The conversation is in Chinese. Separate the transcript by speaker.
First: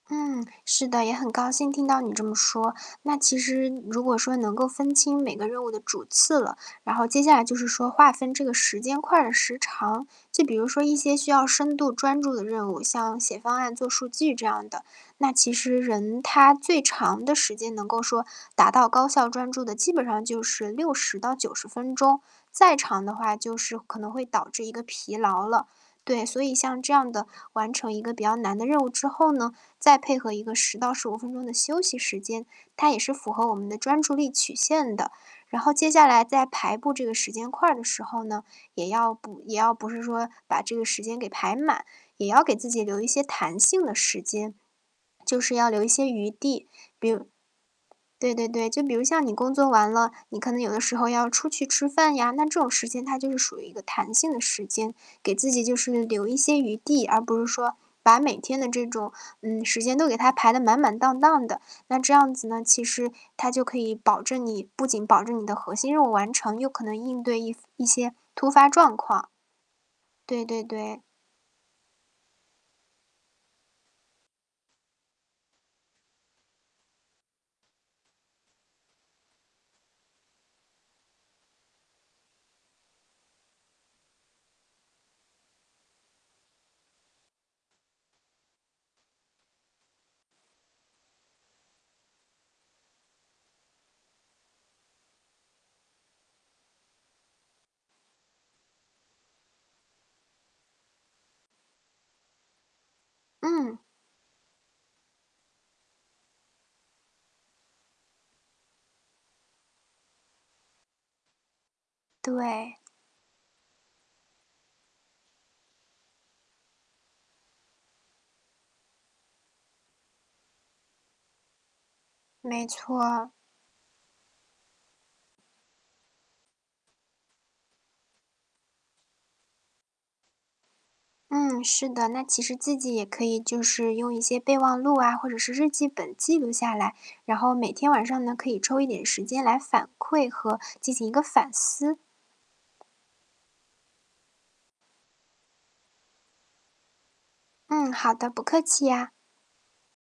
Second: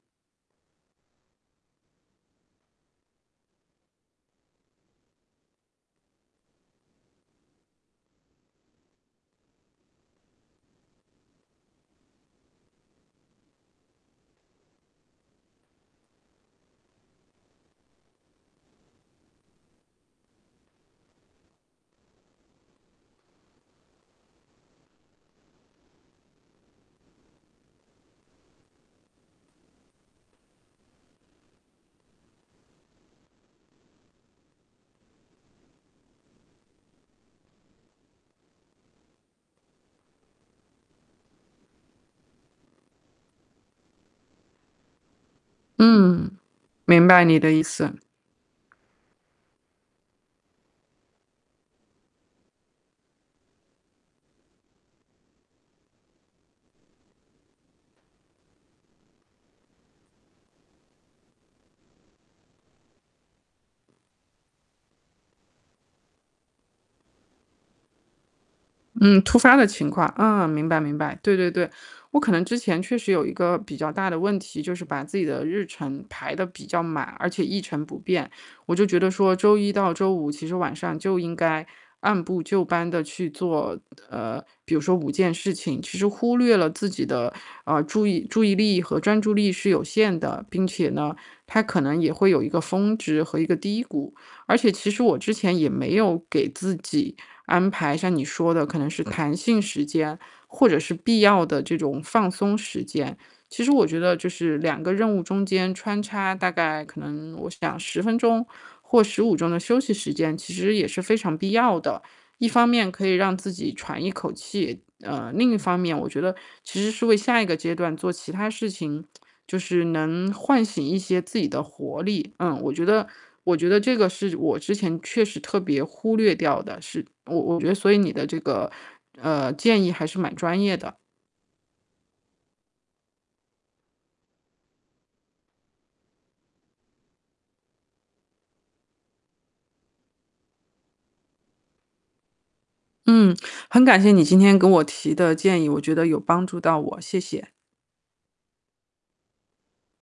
Speaker 1: 嗯，是的，也很高兴听到你这么说。那其实如果说能够分清每个任务的主次了，然后接下来就是说划分这个时间块儿的时长，就比如说一些需要深度专注的任务，像写方案、做数据这样的。那其实人他最长的时间能够说达到高效专注的，基本上就是60到90分钟，再长的话就是可能会导致一个疲劳了。对，所以像这样的完成一个比较难的任务之后呢，再配合一个10到15分钟的休息时间，它也是符合我们的专注力曲线的。然后接下来在排布这个时间块的时候呢，也要补也要不是说把这个时间给排满，也要给自己留一些弹性的时间。就是要留一些余
Speaker 2: 嗯，
Speaker 1: 地，
Speaker 2: 明
Speaker 1: 比
Speaker 2: 白
Speaker 1: 如
Speaker 2: 你的意思。
Speaker 1: 对对对，就比如像你工作完了，你可能有的时候要出去吃饭呀，那这种时间它就是属于一个弹性的时间。给自己就是留一些余地，而不是说把每天的这种，嗯，时间都给它排得满满当当的，那这样子呢，其实它就可以保证你不仅保证你的核心任务完成又可能应对一一些突发状
Speaker 2: 嗯，
Speaker 1: 况。
Speaker 2: 突发的情况，啊，
Speaker 1: 对对
Speaker 2: 明白明
Speaker 1: 对。
Speaker 2: 白，对对对。我可能之前确实有一个比较大的问题，就是把自己的日程排得比较满，而且一成不变。我就觉得说周一到周五，其实晚上就应该按部就班地去做呃，比如说5件事情，其实忽略了自己的，呃，注意注意力和专注力，是有限的。并且呢，它可能也会有一个峰值和一个低谷，而且其实我之前也没有给自己安排，像你说的可能是弹性时间或者是必要的这种放松时间。其实
Speaker 1: 嗯。
Speaker 2: 我觉得就是2个任务中间穿插大概可能我想10分钟或15钟的休息时间。其实也是非常必要的，一方
Speaker 1: 对。
Speaker 2: 面可以让自己喘一口气呃，另一方面我觉得其实是为下一个阶段做其他事情，就是能唤醒一些自己的活力。嗯，
Speaker 1: 没
Speaker 2: 我觉得
Speaker 1: 错。
Speaker 2: 我觉得这个是我之前确实特别忽略掉的，是我我觉得所以你的这个呃，建议还是蛮专业的。
Speaker 1: 嗯，是的。那其实自己也可以就是用一些备忘录啊，或者是日记本记录下来，然后每天晚上呢，可以抽一点时间来反馈和进行一个反思。
Speaker 2: 嗯，很感谢你今天给我提的建议，我觉得有帮助到我，谢谢。
Speaker 1: 嗯，好的，不客气呀。